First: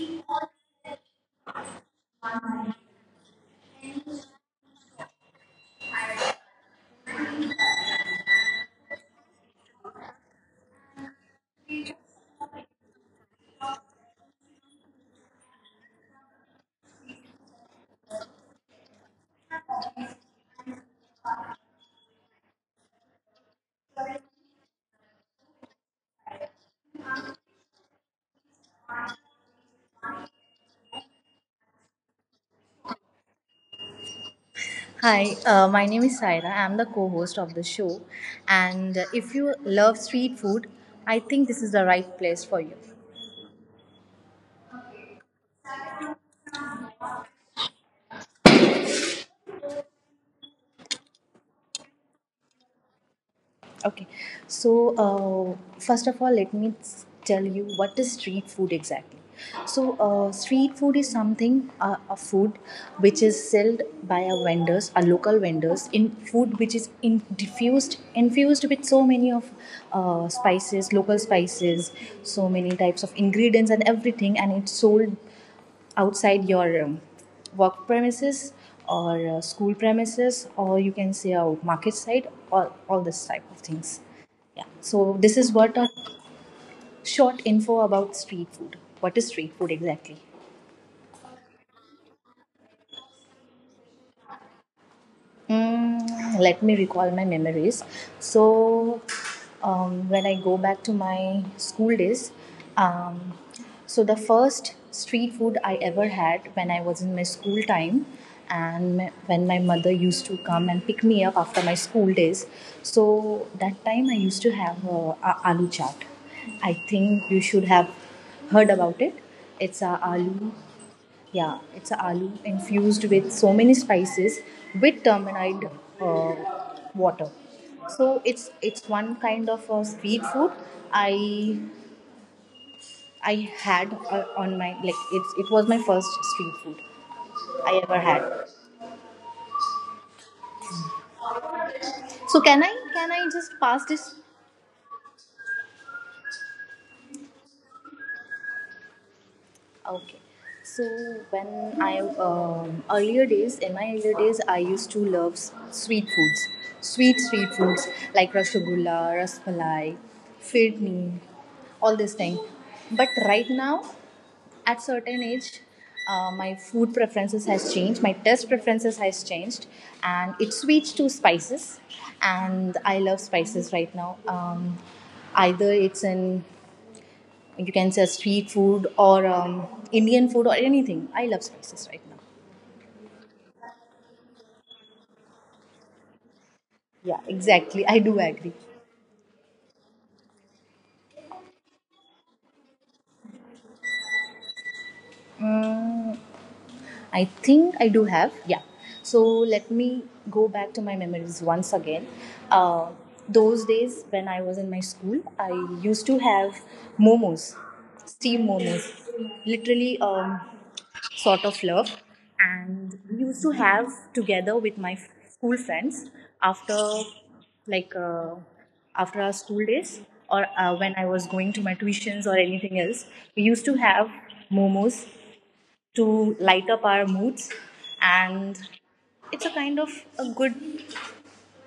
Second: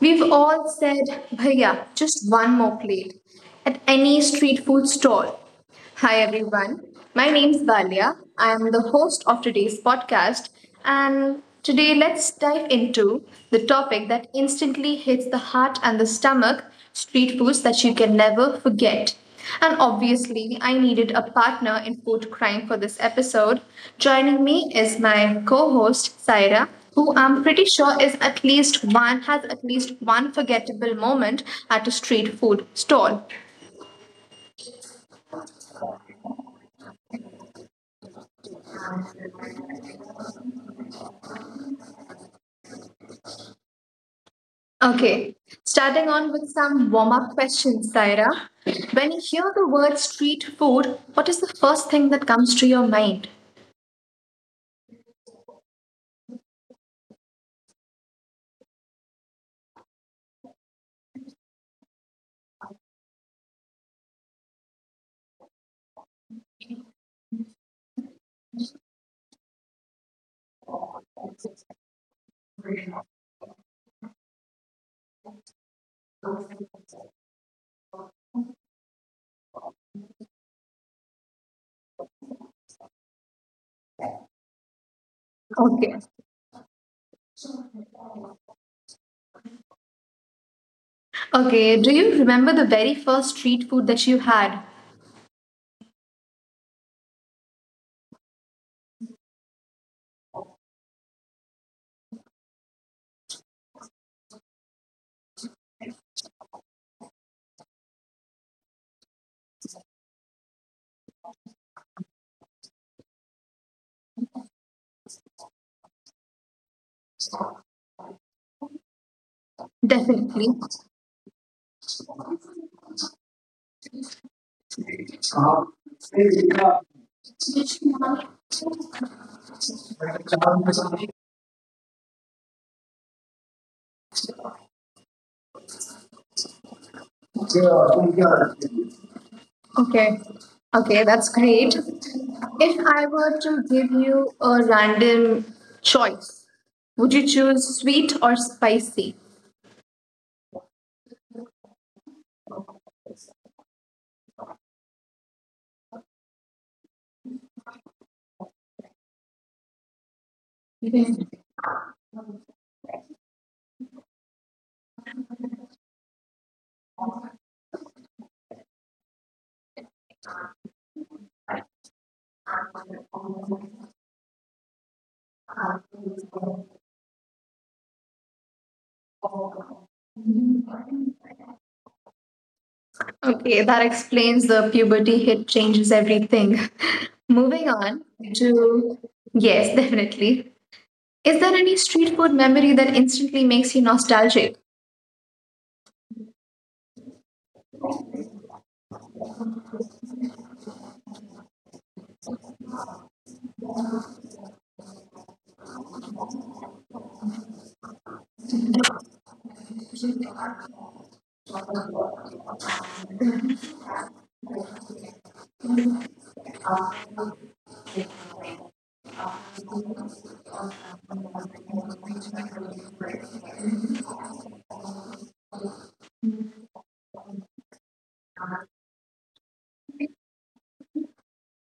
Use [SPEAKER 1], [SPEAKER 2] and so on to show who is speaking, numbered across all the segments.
[SPEAKER 1] We've all said, Bhaiya, just one more plate at any street food stall. Hi everyone, my name's Valia. I'm the host of today's podcast, and today let's dive into the topic that instantly hits the heart and the stomach street foods that you can never forget. And obviously, I needed a partner in food crime for this episode. Joining me is my co host, Saira, who I'm pretty sure is at least one, has at least one forgettable moment at a street food stall.
[SPEAKER 2] Hi, my name is Saira. I'm the co host of the show. And if you love street food, I think this is the right place for you.
[SPEAKER 1] Okay, starting on with some warm up questions, Saira. When you hear the word street food, what is the first thing that comes to your mind?
[SPEAKER 2] Okay, so first of all, tell you what is street food exactly. So, street food is something, a food which is sold by our vendors, our local vendors, in food which is infused with so many of spices, local spices, so many types of ingredients and everything, and it's sold outside your work premises or school premises, or you can say a market site or all this type of things. Yeah, so this is what a
[SPEAKER 1] Okay.
[SPEAKER 2] short info about street food, what is street food exactly.
[SPEAKER 1] Okay, do you remember the very first street food that you had?
[SPEAKER 2] Mm, let me recall my memories. So, when I go back to my school days, um, so the first street food I ever had when I was in my school time, and when my mother used to come and pick me up after my school days, so that time I used to have a aloo chaat. I think you should have heard about it. It's a
[SPEAKER 1] Definitely.
[SPEAKER 2] aloo, yeah, it's a aloo infused with so many spices,
[SPEAKER 1] Okay.
[SPEAKER 2] with tamarind uh, water. So it's one kind of a street food I had on my, like, it's, it was my first street food I ever had.
[SPEAKER 1] Okay, that's great.
[SPEAKER 2] So can I
[SPEAKER 1] If I
[SPEAKER 2] can I
[SPEAKER 1] were
[SPEAKER 2] just
[SPEAKER 1] to give
[SPEAKER 2] pass this.
[SPEAKER 1] you a random choice, would you choose sweet or spicy?
[SPEAKER 2] Okay. So when I earlier days, in my earlier days, I used to love sweet foods, sweet foods like rasgulla, rasmalai,
[SPEAKER 1] Okay,
[SPEAKER 2] firni, all this thing. But right now, at certain age, my food preferences has changed. My taste preferences has changed, and it switched to spices. And I love spices right now. Either it's in, you can say, street food or Indian food or anything. I love spices right now.
[SPEAKER 1] that explains the puberty hit changes everything.
[SPEAKER 2] Yeah,
[SPEAKER 1] Moving
[SPEAKER 2] exactly.
[SPEAKER 1] on
[SPEAKER 2] I do agree.
[SPEAKER 1] to yes, definitely. Is there any street food memory that instantly makes you nostalgic?
[SPEAKER 2] Mm, I think I do have. Yeah. So let me go back to my memories once again. Uh, those days when I was in my school, I used to have momos, steam momos. Literally, sort of love, and we used to have together with my school friends after, like, after our school days, or when I was going to my tuitions or anything else, we used to have momos to light up our moods. And it's a kind of a good,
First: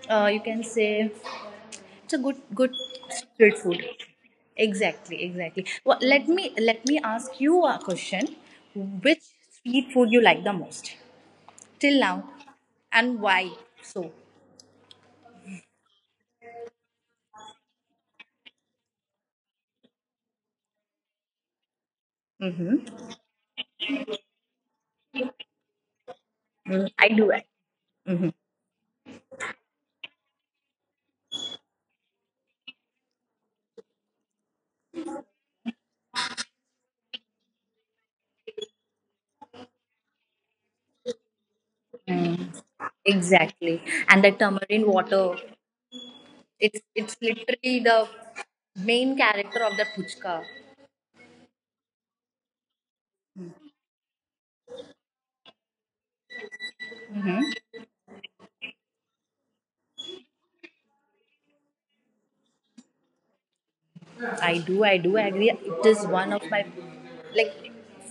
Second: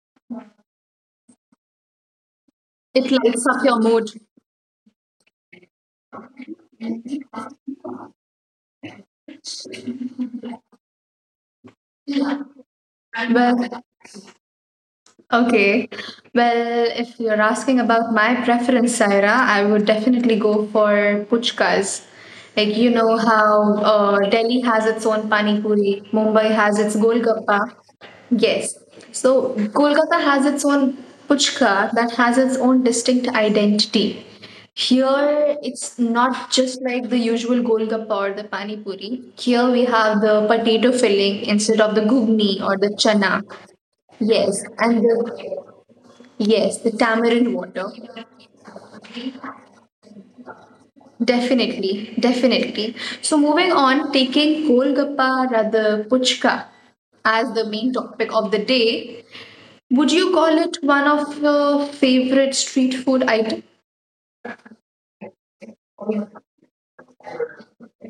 [SPEAKER 2] you can say, it's a good good
[SPEAKER 1] It
[SPEAKER 2] street
[SPEAKER 1] like a
[SPEAKER 2] food.
[SPEAKER 1] mood.
[SPEAKER 2] Exactly, exactly. Well, let me ask you a question. Which street food you like the most till now, and why,
[SPEAKER 1] Well,
[SPEAKER 2] so?
[SPEAKER 1] okay. Well, if you're asking about my preference, Saira, I would definitely go for puchkas. Like, you know how Delhi has its own pani puri, Mumbai has
[SPEAKER 2] Mm,
[SPEAKER 1] its
[SPEAKER 2] I do. It.
[SPEAKER 1] golgappa. Yes. So, Kolkata has its own puchka that has its own distinct identity. Here, it's not just like the usual golgappa or the pani puri. Here, we have the potato filling instead of the ghugni
[SPEAKER 2] Mm,
[SPEAKER 1] or the chana.
[SPEAKER 2] exactly, and the
[SPEAKER 1] Yes,
[SPEAKER 2] tamarind
[SPEAKER 1] and
[SPEAKER 2] water,
[SPEAKER 1] the yes,
[SPEAKER 2] it's
[SPEAKER 1] the
[SPEAKER 2] it's
[SPEAKER 1] tamarind
[SPEAKER 2] literally
[SPEAKER 1] water.
[SPEAKER 2] the main character of the puchka.
[SPEAKER 1] Definitely, definitely. So moving on, taking Golgappa rather puchka as the main topic of the day, would you call it one of your favorite street food item?
[SPEAKER 2] I do, agree, it is one of my, like,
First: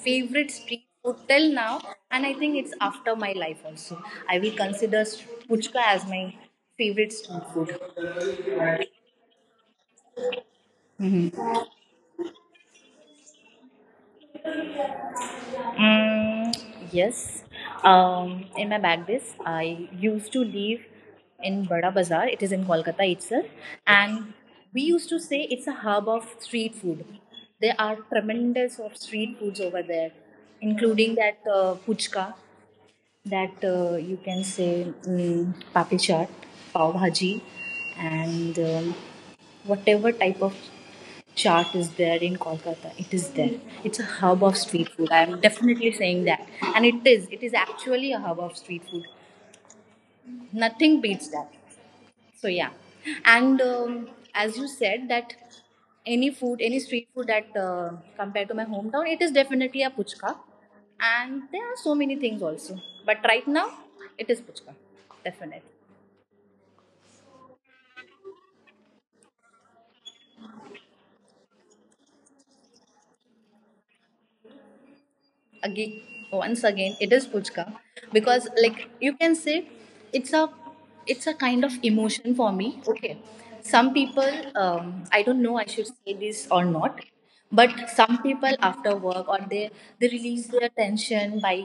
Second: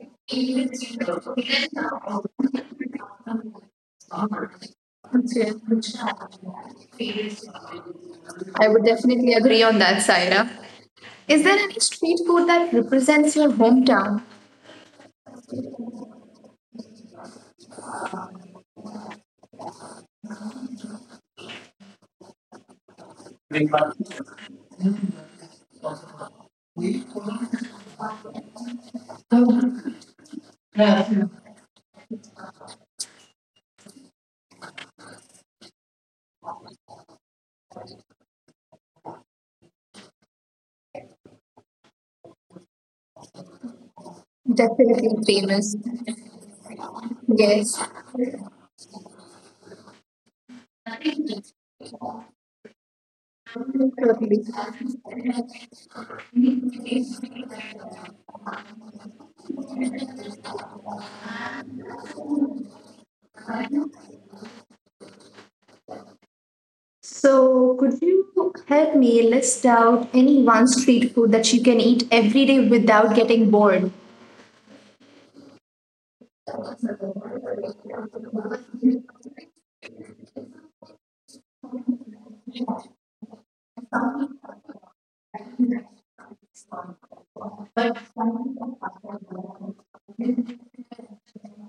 [SPEAKER 2] favorite street food till now. And I think it's after my life also, I will consider
[SPEAKER 1] Okay.
[SPEAKER 2] puchka as my favorite street food.
[SPEAKER 1] I would definitely agree on that, Saira. Is there any street food that represents your hometown?
[SPEAKER 2] Mm, yes. In my bag this, I used to live in Bada Bazaar. It is in Kolkata itself. And we used to say it's a hub of street food. There are tremendous of street foods over there, including that puchka, that you can say, mm, papri chaat, pav bhaji, and whatever type of chart is there in Kolkata, it is there. It's a hub of street food.
[SPEAKER 1] Definitely
[SPEAKER 2] I'm
[SPEAKER 1] famous.
[SPEAKER 2] definitely saying that. And it is. It is
[SPEAKER 1] Yes.
[SPEAKER 2] actually a hub of street food. Nothing beats that. So, yeah. And
[SPEAKER 1] Totally.
[SPEAKER 2] as you said, that any food, any street food that compared to my hometown, it is definitely a puchka. And there are so many things also. But right now, it is puchka. Definitely.
[SPEAKER 1] So, could you help me list out any one street food that you can eat every day without getting bored?
[SPEAKER 2] Again, once again it is puchka, because, like, you can say, it's a, it's a kind of emotion for me. Okay, some people, I don't know I should say this or not, but some people after work, or they release their tension by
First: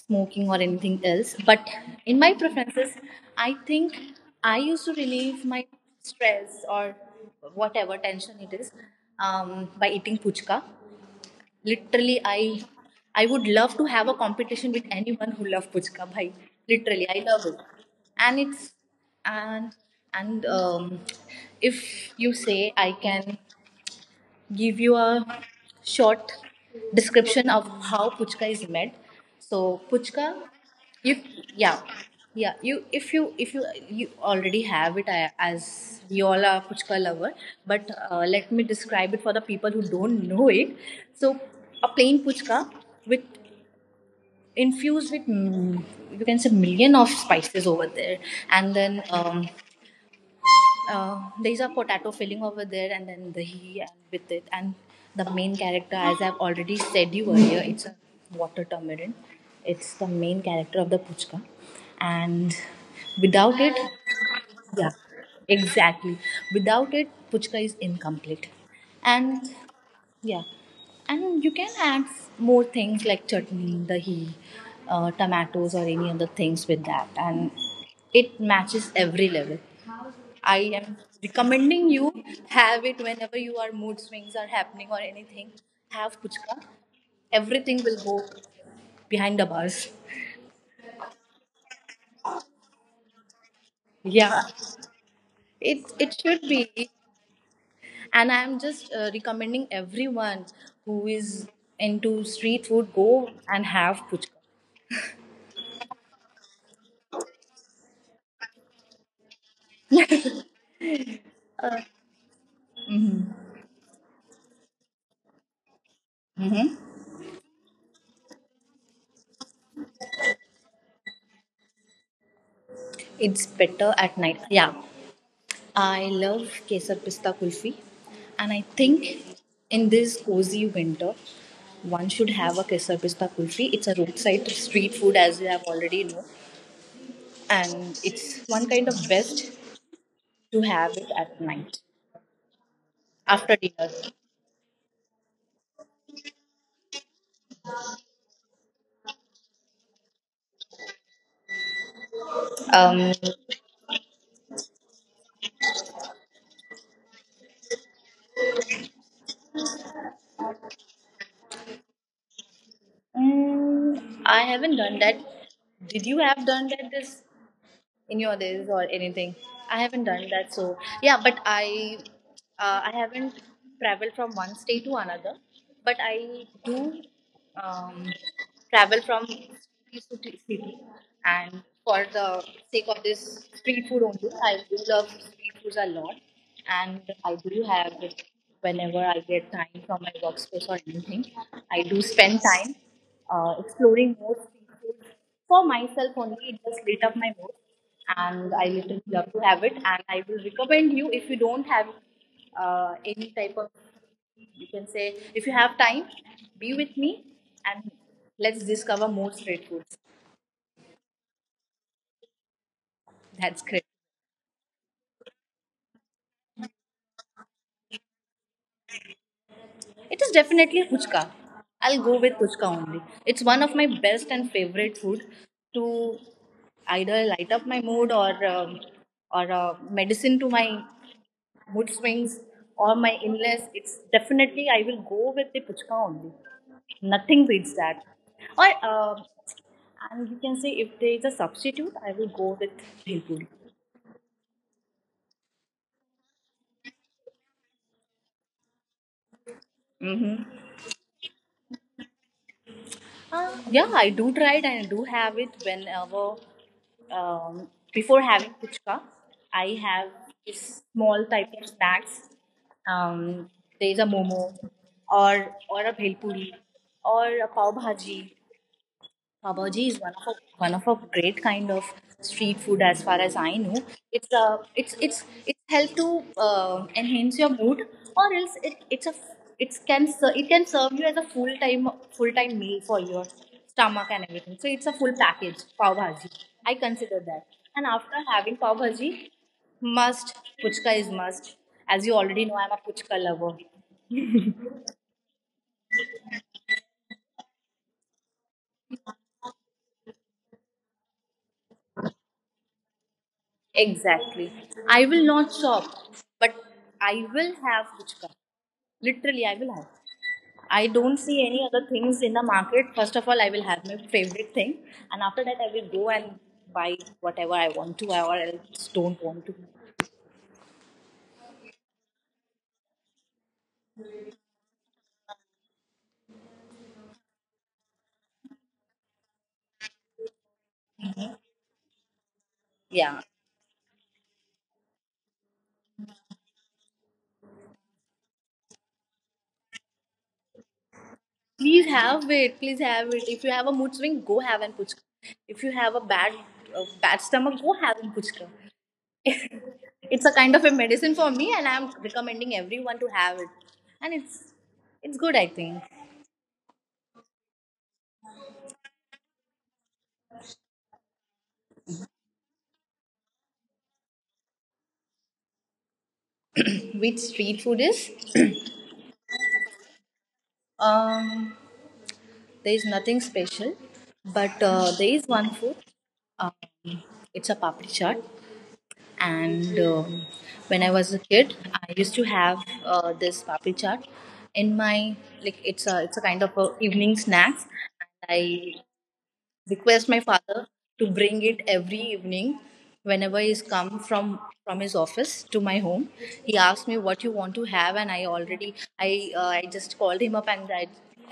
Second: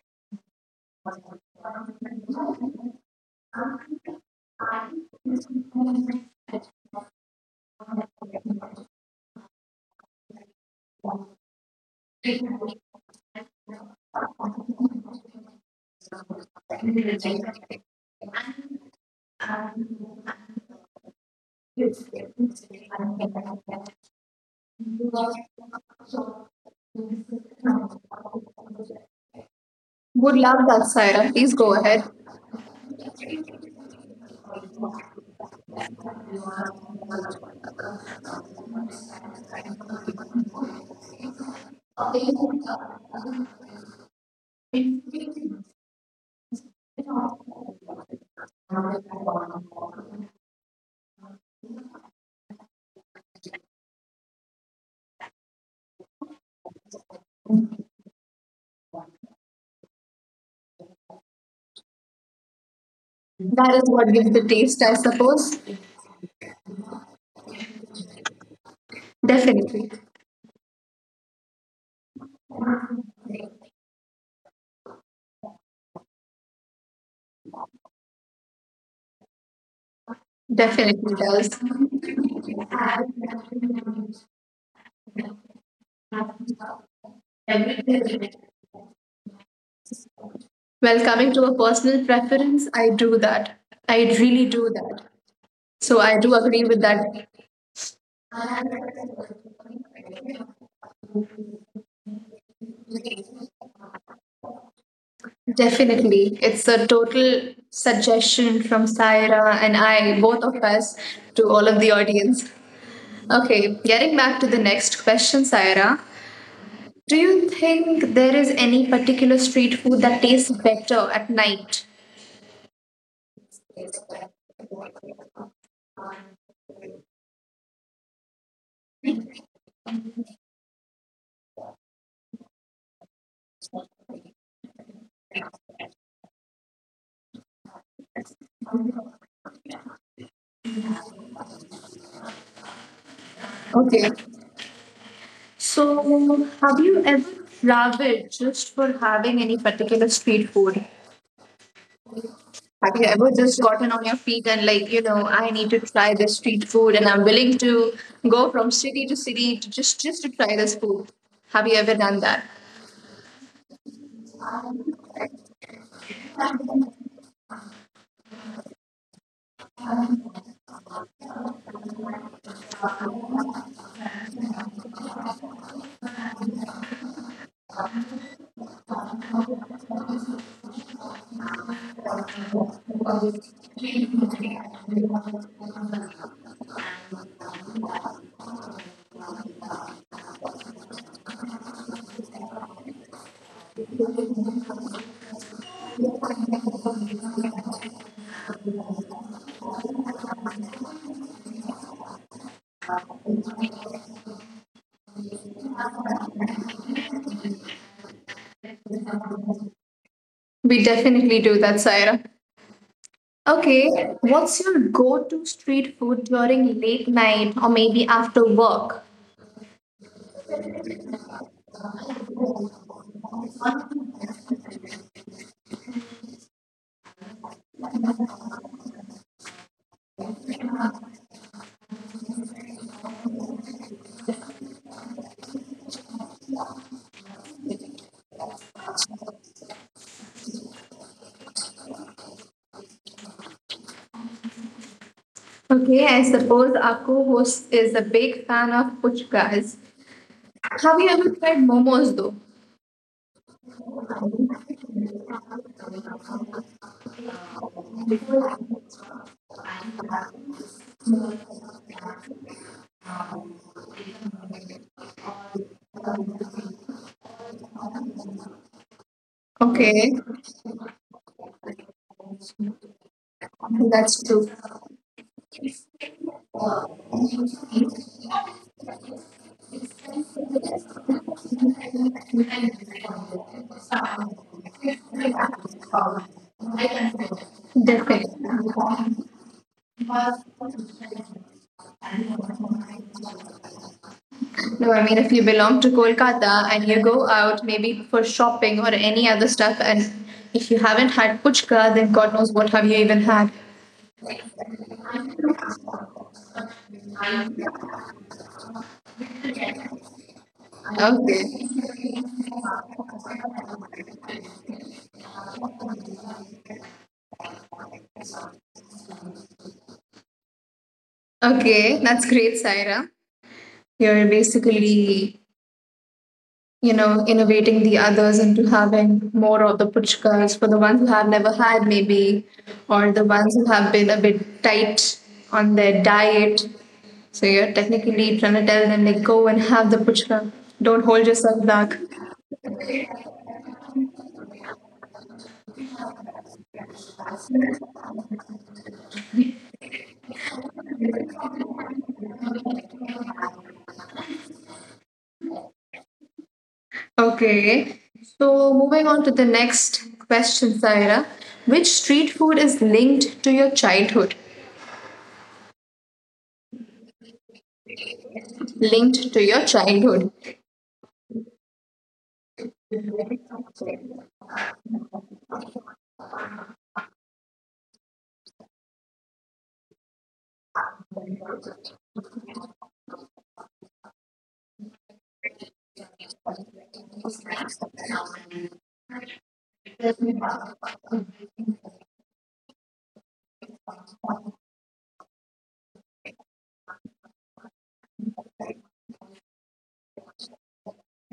[SPEAKER 2] smoking or anything else. But in my preferences, I think I used to relieve my stress or whatever tension it is, by eating puchka. Literally, I, would love to have a competition with anyone who love puchka, bhai. Literally, I love it. And it's, and and if you say, I can give you a short description of how puchka is made. So, puchka,
[SPEAKER 1] Would love that,
[SPEAKER 2] you,
[SPEAKER 1] Saira. Please go
[SPEAKER 2] yeah,
[SPEAKER 1] ahead.
[SPEAKER 2] yeah, you, if you, you already have it. I- as we all are puchka lover, but let me describe it for the people who don't know it. So a plain puchka with infused with,
[SPEAKER 1] That
[SPEAKER 2] mm, you can say, million of spices over there. And then there's a potato filling over there, and then dahi with it. And the main character, as I've already said you earlier, it's a water tamarind. It's the main character of the puchka, and without it,
[SPEAKER 1] is what gives the taste,
[SPEAKER 2] yeah,
[SPEAKER 1] I suppose.
[SPEAKER 2] exactly. Without it, puchka is incomplete. And
[SPEAKER 1] Definitely.
[SPEAKER 2] yeah, and you can add more things like chutney, dahi, tomatoes, or any other things with that, and it matches every level. I am
[SPEAKER 1] Definitely does.
[SPEAKER 2] recommending you, have it whenever you are mood swings are happening or anything. Have puchka. Everything will go behind the bars.
[SPEAKER 1] Well, coming to a personal preference, I do that. I
[SPEAKER 2] Yeah,
[SPEAKER 1] really do that.
[SPEAKER 2] it
[SPEAKER 1] So I
[SPEAKER 2] it
[SPEAKER 1] do
[SPEAKER 2] should
[SPEAKER 1] agree with
[SPEAKER 2] be.
[SPEAKER 1] that.
[SPEAKER 2] And I am just recommending everyone who is into street food, go and have puchka.
[SPEAKER 1] Definitely. It's a total suggestion from Saira and I, both of us, to all of the audience. Okay, getting back to the next question, Saira.
[SPEAKER 2] Hmm.
[SPEAKER 1] Do you think there is any particular street food that tastes better at night?
[SPEAKER 2] It's better at night. Yeah, I love Kesar Pista Kulfi, and I think in this cozy winter, one should have a Kesar Pista Kulfi. It's a roadside street food, as you have already know, and it's one kind of best to have it at night after dinner.
[SPEAKER 1] Okay. So, have you ever traveled just for having any particular street food? Have you
[SPEAKER 2] Um,
[SPEAKER 1] ever just gotten on your feet and like, you know, I need to try this street food and I'm willing to go from city to city to just to try this food? Have you ever done that?
[SPEAKER 2] mm, I haven't done that. Did you have done that, this, in your days or anything? I haven't done that, so yeah. But I, I haven't traveled from one state to another, but I do, um, travel from city to city, and for the sake of this street food only. I do love street foods a lot, and I do have it whenever I get time from my workspace or anything. I do spend time exploring more street foods for myself only. It just lit up my mood, and I literally love to have it. And I will recommend you, if you don't have any type of, you can say, if you have time, be with me and let's discover more street foods.
[SPEAKER 1] We definitely do that, Saira.
[SPEAKER 2] That's great.
[SPEAKER 1] Okay, what's your go-to street food during late night or maybe after work?
[SPEAKER 2] It is definitely puchka. I'll go with puchka only. It's one of my best and favorite food to either light up my mood, or medicine to my mood swings or my illness. It's definitely, I will go with the puchka only. Nothing beats that. Or and you can say, if there is a substitute, I will go with bhel puri.
[SPEAKER 1] Okay, I suppose our co-host is a big fan of puchkas.
[SPEAKER 2] Mm-hmm.
[SPEAKER 1] Have you ever tried momos though?
[SPEAKER 2] Yeah, I do try it, and I do have it whenever, um, before having puchka, I have this small type of snacks. Um, there is a momo or or a bhel puri or a pav bhaji. Pav Bhaji is
[SPEAKER 1] Okay,
[SPEAKER 2] one of a great kind of street food as far as I know.
[SPEAKER 1] that's
[SPEAKER 2] It's a,
[SPEAKER 1] true.
[SPEAKER 2] it's help to enhance your mood, or else it, it's a, it can it can serve you as a full time meal for your stomach and everything. So it's a full package pav bhaji. I consider that. And after having pav bhaji, must, puchka is must.
[SPEAKER 1] Definitely.
[SPEAKER 2] As you already know, I'm a puchka lover.
[SPEAKER 1] No, I mean, if you belong to Kolkata and you go out maybe for shopping or any other stuff, and if you haven't had puchka, then God knows what have you even had.
[SPEAKER 2] Exactly. I will not shop, but I will have puchka. Literally, I will have. I don't see any other
[SPEAKER 1] Okay.
[SPEAKER 2] things in the market. First of all, I will have my favorite thing, and after that, I will go and buy whatever I want to, or else don't want to.
[SPEAKER 1] Okay, that's great, Saira. You're basically, you know, innovating the others into having more of the puchkas for the ones who have never had, maybe, or
[SPEAKER 2] Yeah.
[SPEAKER 1] the ones who have been a bit tight on their diet. So you're technically trying to tell them, like, go and have the puchka. Don't hold yourself
[SPEAKER 2] Please
[SPEAKER 1] back.
[SPEAKER 2] have it. Please have it. If you have a mood swing, go have an puchka. If you have a bad, bad stomach, go have an puchka. It's a kind of a medicine for me, and I'm recommending everyone to have it. And it's good, I think.
[SPEAKER 1] Okay, so moving on to the next question, Saira. Which street food is linked to your childhood?
[SPEAKER 2] Which street food is?
[SPEAKER 1] Linked to your childhood.
[SPEAKER 2] Um, there is nothing special, but there is one food. Um, it's a papri chaat, and when I was a kid, I used to have this papri chaat in my, like, it's a, it's a kind of a evening snacks. I request my father to bring it every evening whenever he's come from his office to my home. He asked me what you want to have, and I already, I, I just called him up, and I,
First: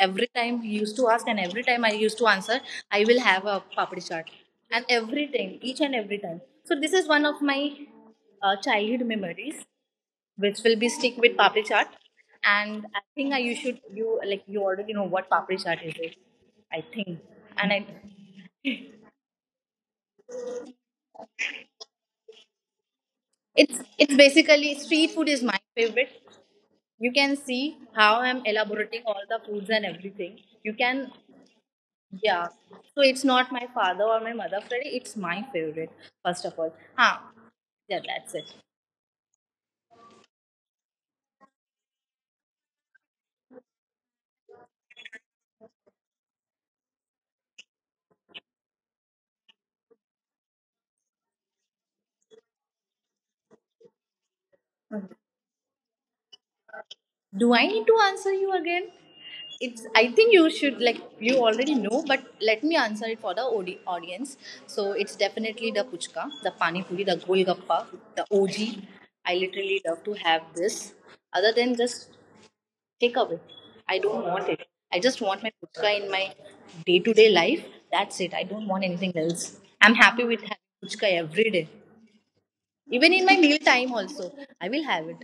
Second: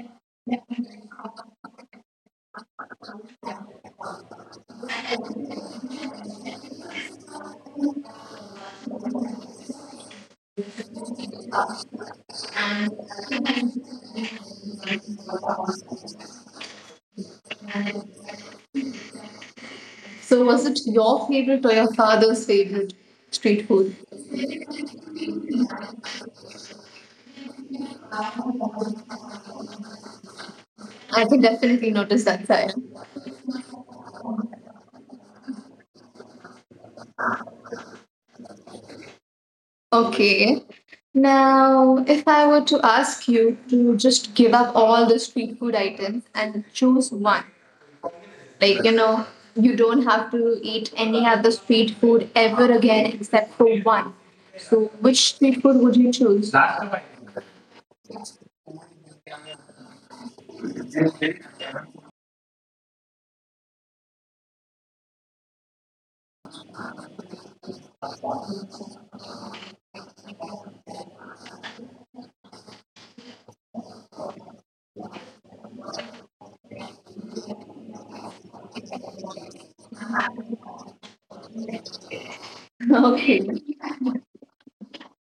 [SPEAKER 2] every time he used to ask, and every time I used to answer, I will have a papdi chaat, and everything, each and every time. So this is one of my childhood memories which will be stick with papdi chaat. And I think I, you should, you, like, you already know what papdi chaat is, right? I think. And I
[SPEAKER 1] So, was it your favorite or your father's favorite street
[SPEAKER 2] It's
[SPEAKER 1] food?
[SPEAKER 2] it's basically street food is my favorite. You can see how I'm elaborating all the foods and everything. You can,
[SPEAKER 1] I can definitely notice
[SPEAKER 2] yeah.
[SPEAKER 1] that, Saira.
[SPEAKER 2] So it's not my father or my mother favorite. It's my favorite first of all. Huh. Yeah, that's it.
[SPEAKER 1] Okay. Now, if I were to ask you to just give up all the street food items and choose one, like, you know, you don't have to eat any other street food ever again except for one. So, which street food would you choose?
[SPEAKER 2] Do I need to answer you again? It's. I think you should like you already know, but let me answer it for the audience. So it's definitely the puchka, the pani puri, the golgappa, the OG. I literally love to have this. Other than just take away. I don't want it. I just want my puchka in my day to day life. That's it. I don't want anything else. I'm happy with having puchka every day. Even in my
[SPEAKER 1] Okay,
[SPEAKER 2] meal time also, I will have it.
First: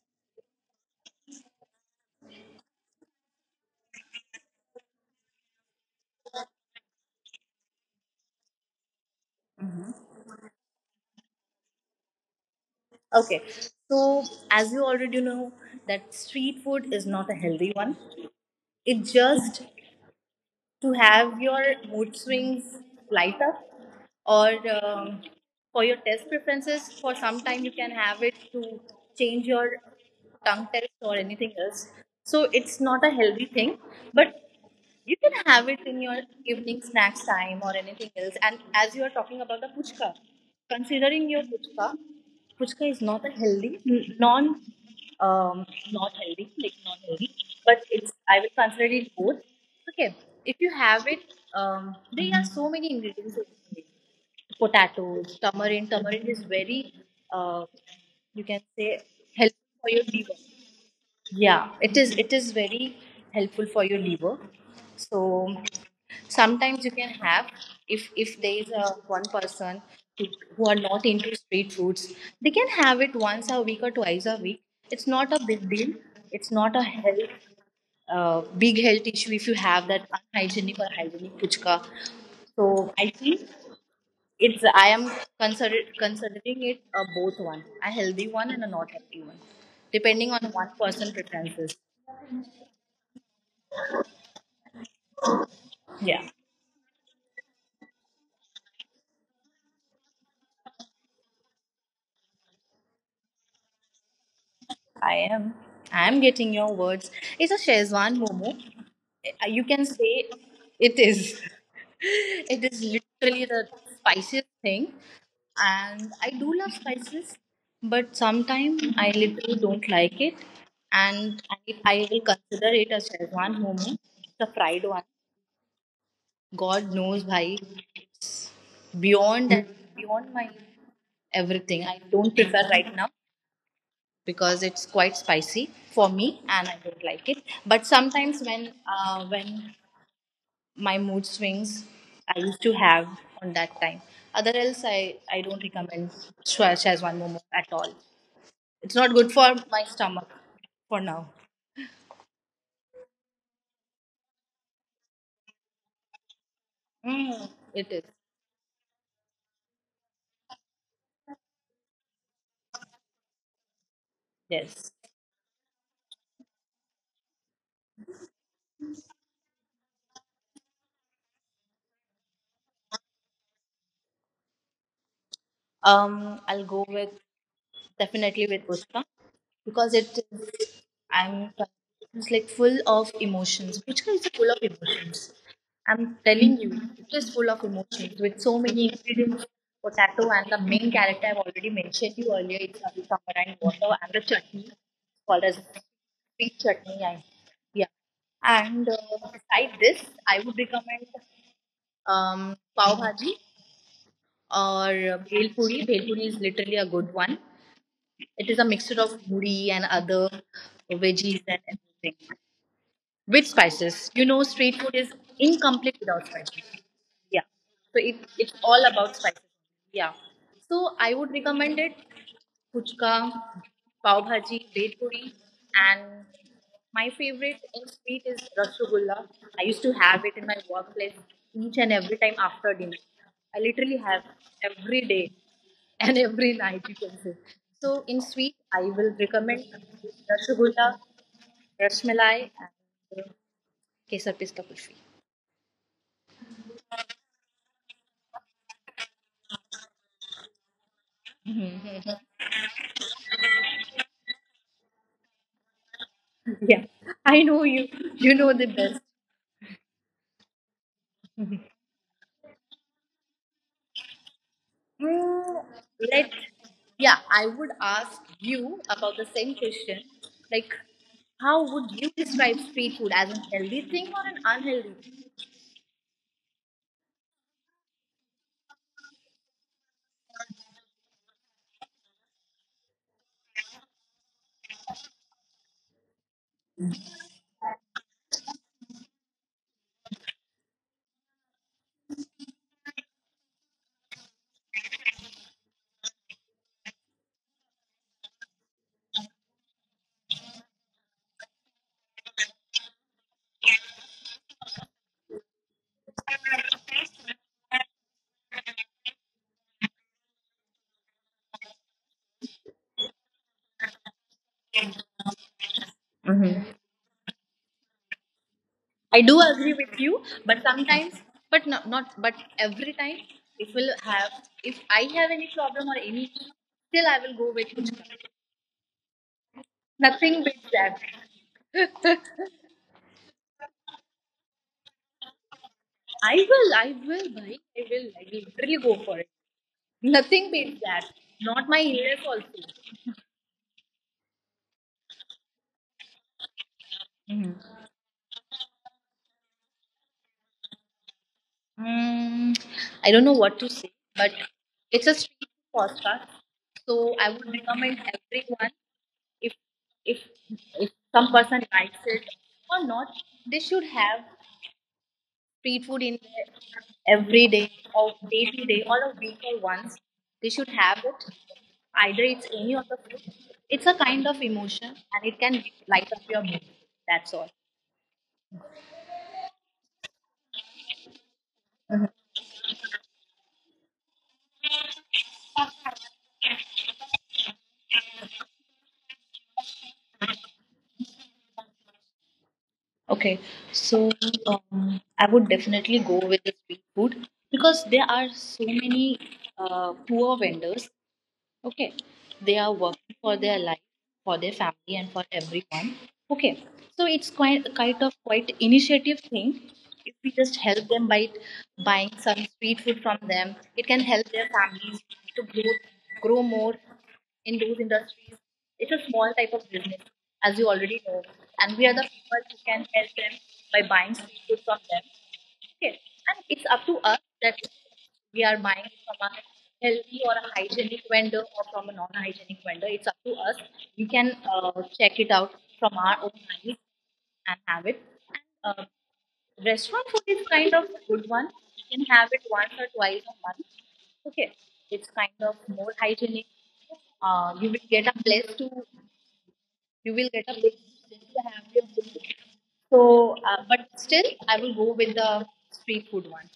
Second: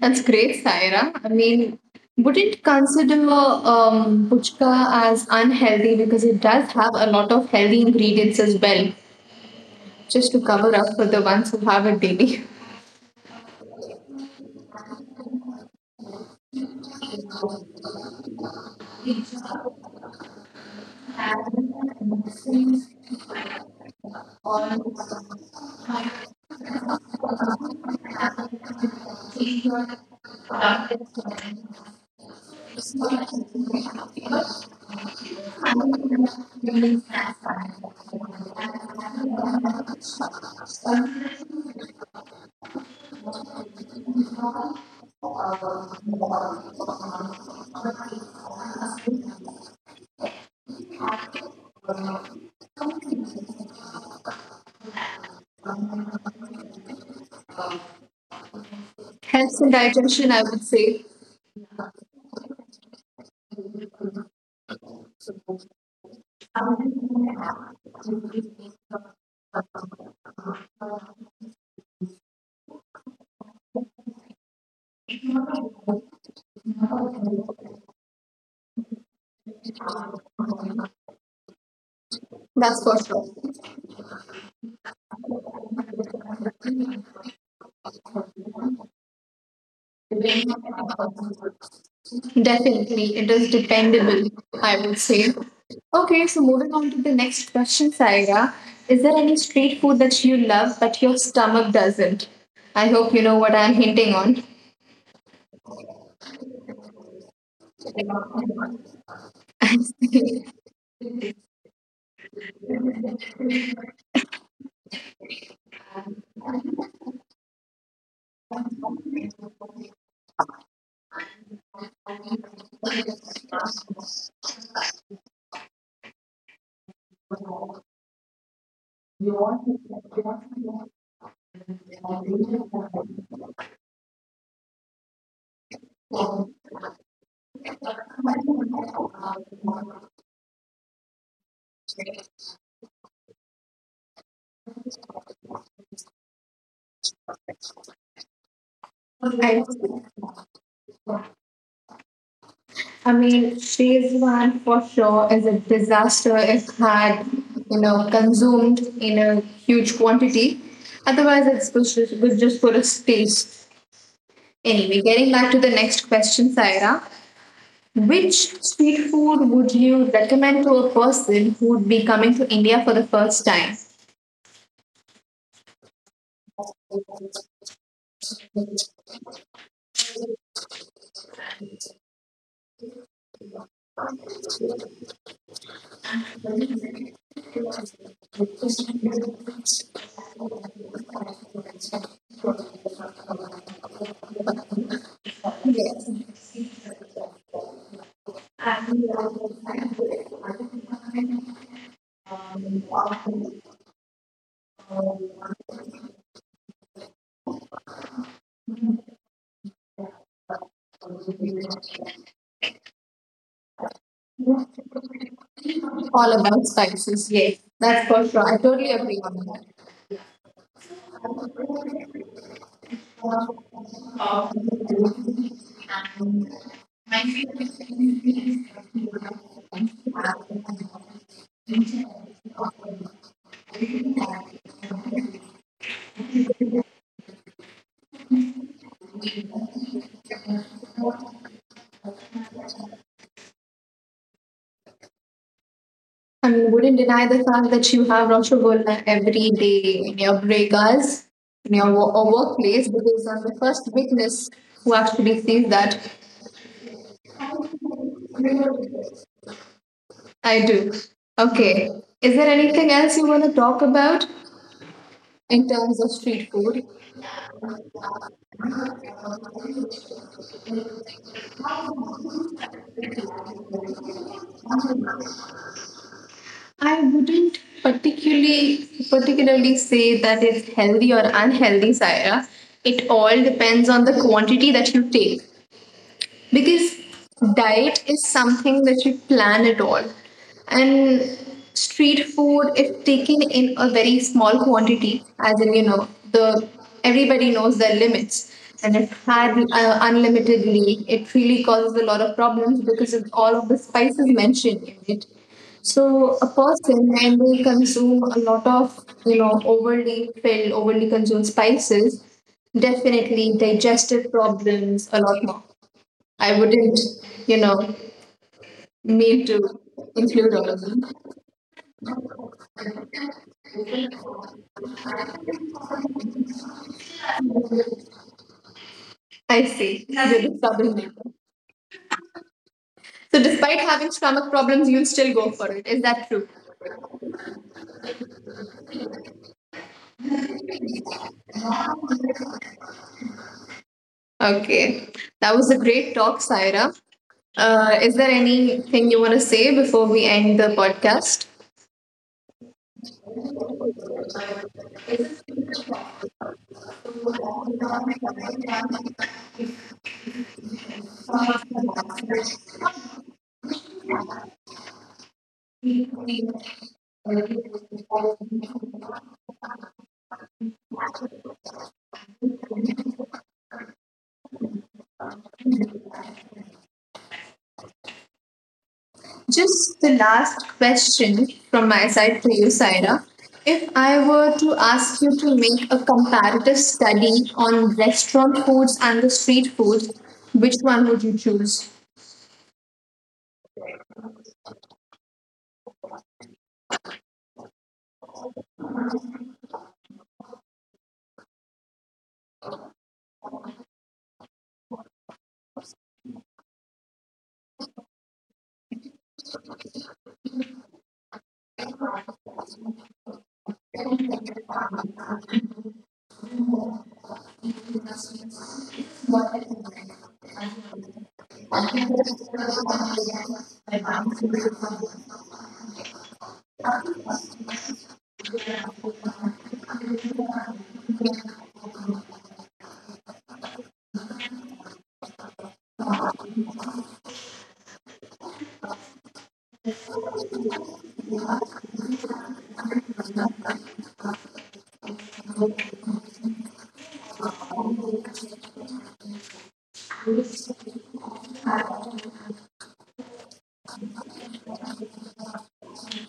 [SPEAKER 1] that's great, Saira. I mean, wouldn't consider puchka as unhealthy because it does have a lot of healthy ingredients as well, just to cover up for the ones who have it daily.
[SPEAKER 2] Okay. So as you already know, that street food is not a healthy one. It just to have your mood swings light up or um, for your test preferences for some time you can have it to change your tongue test or anything else. So it's not a healthy thing, but you can have it in your evening snacks time or anything else. And as you are talking about the puchka, considering your puchka, puchka is not a healthy non um, not healthy, like not healthy, but it's I will consider it both. Okay, if you have it, there are so many ingredients that you need. Potatoes, tamarind. Tamarind is very, uh, you can say,
[SPEAKER 1] Helps in
[SPEAKER 2] helpful for your
[SPEAKER 1] digestion,
[SPEAKER 2] liver.
[SPEAKER 1] I would say.
[SPEAKER 2] Yeah, it is. It is very helpful for your liver. So sometimes you can have, if there is a one person who, who are not into street foods, they can have it once a week or twice a week. It's not a big deal. It's not a health, big health issue if you have that unhygienic or hygienic puchka.
[SPEAKER 1] That's
[SPEAKER 2] So
[SPEAKER 1] for
[SPEAKER 2] I
[SPEAKER 1] sure.
[SPEAKER 2] think it's, I am considering it a both one, a healthy one and a not healthy one, depending on one person preferences.
[SPEAKER 1] Definitely, it is dependable, I would say. Okay,
[SPEAKER 2] Yeah,
[SPEAKER 1] so moving on to the next question, Saira. Is there any street food that you love but your stomach doesn't? I hope you know what I'm hinting on.
[SPEAKER 2] I am. I am getting your words. It's a Shezwan momo. You can say it is. It is literally the spiciest thing. And I do love spices, but sometimes I literally don't like it. And I, I will consider it a Shezwan momo, the fried one. God knows, bhai, it's beyond that, beyond my everything. I don't prefer right now because it's quite spicy for me, and I don't like it. But sometimes when my mood swings I used to have on that time. Other else, I don't recommend Shazwan Momo at all. It's not good for
[SPEAKER 1] I,
[SPEAKER 2] my stomach for now.
[SPEAKER 1] I mean, phase one for sure is a disaster if had,
[SPEAKER 2] Mm,
[SPEAKER 1] you
[SPEAKER 2] it is,
[SPEAKER 1] know, consumed in a huge quantity. Otherwise, it's good, good just for a taste.
[SPEAKER 2] yes.
[SPEAKER 1] Anyway, getting back to the next question, Saira. Which street food would you recommend to a person who would be coming to India for the first time?
[SPEAKER 2] I'll go with definitely with Pushpa because it is, I'm it's like full of emotions. Puchka is full of emotions. I'm telling you, it is full of emotions with so many ingredients. Potato and the main character I've already mentioned you earlier. It's Ravi Samarang water and the chutney called as sweet chutney. I, yeah, and beside this, I would recommend pav bhaji or bhel puri. Bhel puri is literally a good one. It is a mixture of puri and other veggies and everything with spices. You know, street food is incomplete without
[SPEAKER 1] All
[SPEAKER 2] spices.
[SPEAKER 1] about spices,
[SPEAKER 2] Yeah.
[SPEAKER 1] yes.
[SPEAKER 2] So
[SPEAKER 1] That's for sure.
[SPEAKER 2] it's
[SPEAKER 1] I
[SPEAKER 2] all
[SPEAKER 1] totally
[SPEAKER 2] about
[SPEAKER 1] agree on
[SPEAKER 2] spices.
[SPEAKER 1] that.
[SPEAKER 2] Yeah. So I would recommend it puchka, pav bhaji, bhed puri, and my favorite in sweet is rasgulla. I used to have it in my workplace each and every time after dinner. I literally have every day and every night you can say. So in sweet, I will recommend rasgulla, rasmalai, and kesar pista kulfi.
[SPEAKER 1] I mean, wouldn't deny the fact that you have Roshogolna every day in your breakers, in your
[SPEAKER 2] Mhm.
[SPEAKER 1] wo- or workplace, because I'm the first witness who actually sees that.
[SPEAKER 2] Yeah, I know you. You know the best.
[SPEAKER 1] I do. Okay. Is there anything else you want to talk about
[SPEAKER 2] Mm,
[SPEAKER 1] in terms of
[SPEAKER 2] let
[SPEAKER 1] street food?
[SPEAKER 2] yeah, I would ask you about the same question. Like, how would you describe street food as an healthy thing or an unhealthy
[SPEAKER 1] I wouldn't particularly say that it's healthy or unhealthy, Saira. It all depends on the quantity that you take, because diet is something that you plan at all, and street food, if taken in a very small quantity, as in, you know, the everybody knows their limits, and if had unlimitedly, it really causes a lot of problems because of all of the spices mentioned in it. So a person, when they consume a lot of, you know, overly filled, overly consumed spices, definitely digestive problems a lot more. I
[SPEAKER 2] thing?
[SPEAKER 1] wouldn't, you know,
[SPEAKER 2] I do
[SPEAKER 1] mean
[SPEAKER 2] agree
[SPEAKER 1] to
[SPEAKER 2] with you, but
[SPEAKER 1] include all of them.
[SPEAKER 2] sometimes, but no, not, but every time, it will have. If I have any problem or any, still I will go with you.
[SPEAKER 1] I see. You're
[SPEAKER 2] Nothing
[SPEAKER 1] the
[SPEAKER 2] beats that.
[SPEAKER 1] troublemaker. So, despite having stomach problems, you'll still go for it. Is that true?
[SPEAKER 2] I will, bhai, I will really go for it. Nothing beats that. Not my ears also.
[SPEAKER 1] Okay. That was a great talk, Saira.
[SPEAKER 2] Mhm.
[SPEAKER 1] Is there anything you want to say before we end the podcast?
[SPEAKER 2] Mm, I don't know what to say, but it's a street podcast, so I would recommend everyone, if if if some person likes it or not, they should have street food in their every day or day to day or a week or once, they should have it, either it's any of the food. It's a kind of emotion and it can light up your mood. That's all.
[SPEAKER 1] Just the last question from my side to you, Saira. If I were to ask you to make a comparative study on restaurant foods and the street foods, which one would you choose?
[SPEAKER 2] Okay, so I would definitely go with the street food because there are so many poor vendors, okay, they are working for their life, for their family and for everyone, okay, so it's quite kind of quite initiative thing. If we just help them by buying some street food from them, it can help their families to grow, grow more in those industries. It's a small type of business, as you already know, and we are the people who can help them by buying street food from them. Okay, and it's up to us that we are buying it from a healthy or a hygienic vendor or from a non-hygienic vendor. It's up to us. We can check it out from our own eyes and have it. And restaurant food is kind of a good one. You can have it once or twice a month. Okay, it's kind of more hygienic. You will get a place to you will get a place to have your food. So, but still, I will go with the street food one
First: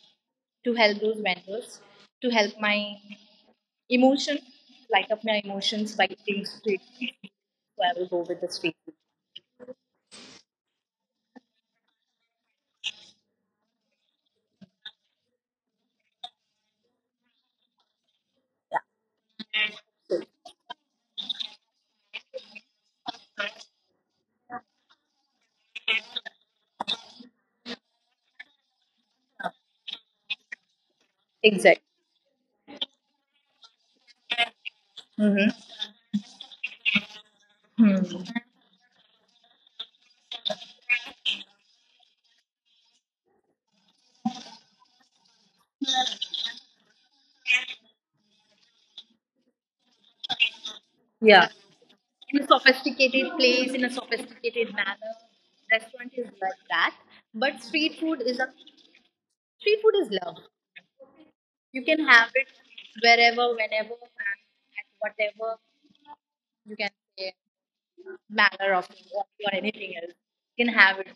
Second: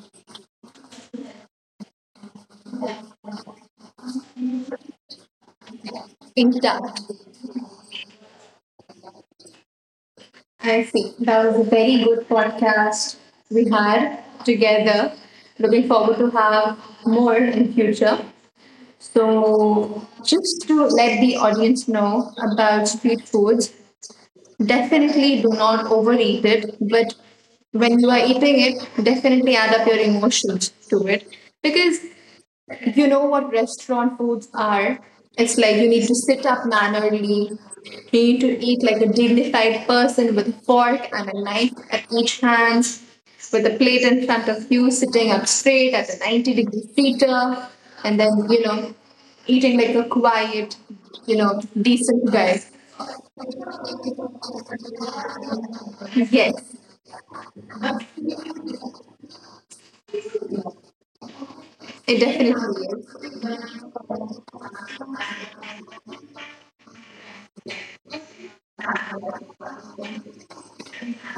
[SPEAKER 2] to help those mentors, to help my emotion, light up my emotions by eating street
[SPEAKER 1] Intact.
[SPEAKER 2] food. So I will go with the street food.
[SPEAKER 1] I see. That was a very good podcast we had together. Looking forward to have more in future.
[SPEAKER 2] Yeah,
[SPEAKER 1] So just to let the audience know about street foods, definitely do not overeat it, but when you are eating it, definitely add up your emotions to it because
[SPEAKER 2] exactly.
[SPEAKER 1] you know what restaurant foods are? It's like you need to
[SPEAKER 2] Mm-hmm.
[SPEAKER 1] sit up mannerly. You need to
[SPEAKER 2] Hmm.
[SPEAKER 1] eat like a dignified person with a fork and a knife at each hand, with a plate in front of you, sitting up straight at a 90-degree heater, and then, you know, eating like a quiet, you know,
[SPEAKER 2] Yeah.
[SPEAKER 1] decent guy.
[SPEAKER 2] In a sophisticated place, in a sophisticated manner, restaurant is
[SPEAKER 1] Yes,
[SPEAKER 2] like that. But street food is love. You
[SPEAKER 1] it
[SPEAKER 2] can have it
[SPEAKER 1] definitely is.
[SPEAKER 2] wherever, whenever, and at whatever you can say manner of or anything else. You can have it.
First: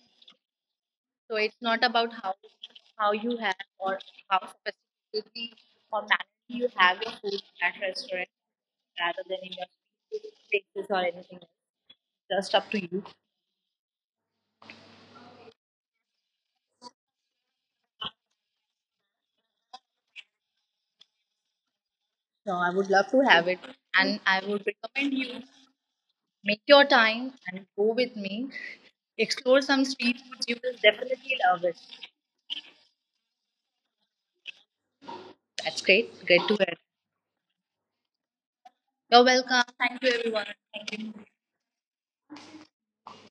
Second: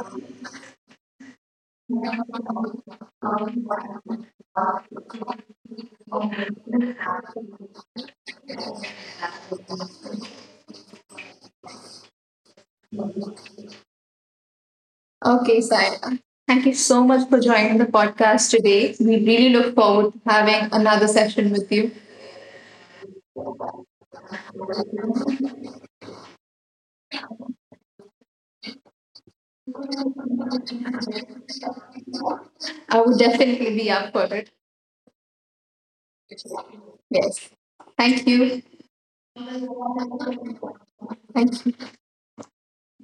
[SPEAKER 2] So it's not about how you have or how specifically or manner you have your food at restaurant rather than in your places or anything else. Just up to you.
[SPEAKER 1] Okay, Saya. Thank you so much for joining the podcast today. We really look forward to having another session with you.
[SPEAKER 2] So I would love to have it and I would recommend you make your time and go with me. Explore some street foods. You will definitely love it.
[SPEAKER 1] I would definitely be up for it.
[SPEAKER 2] That's great. Great to hear.
[SPEAKER 1] Yes. Thank you.
[SPEAKER 2] You're welcome. Thank you everyone. Thank you.
[SPEAKER 1] Thank you.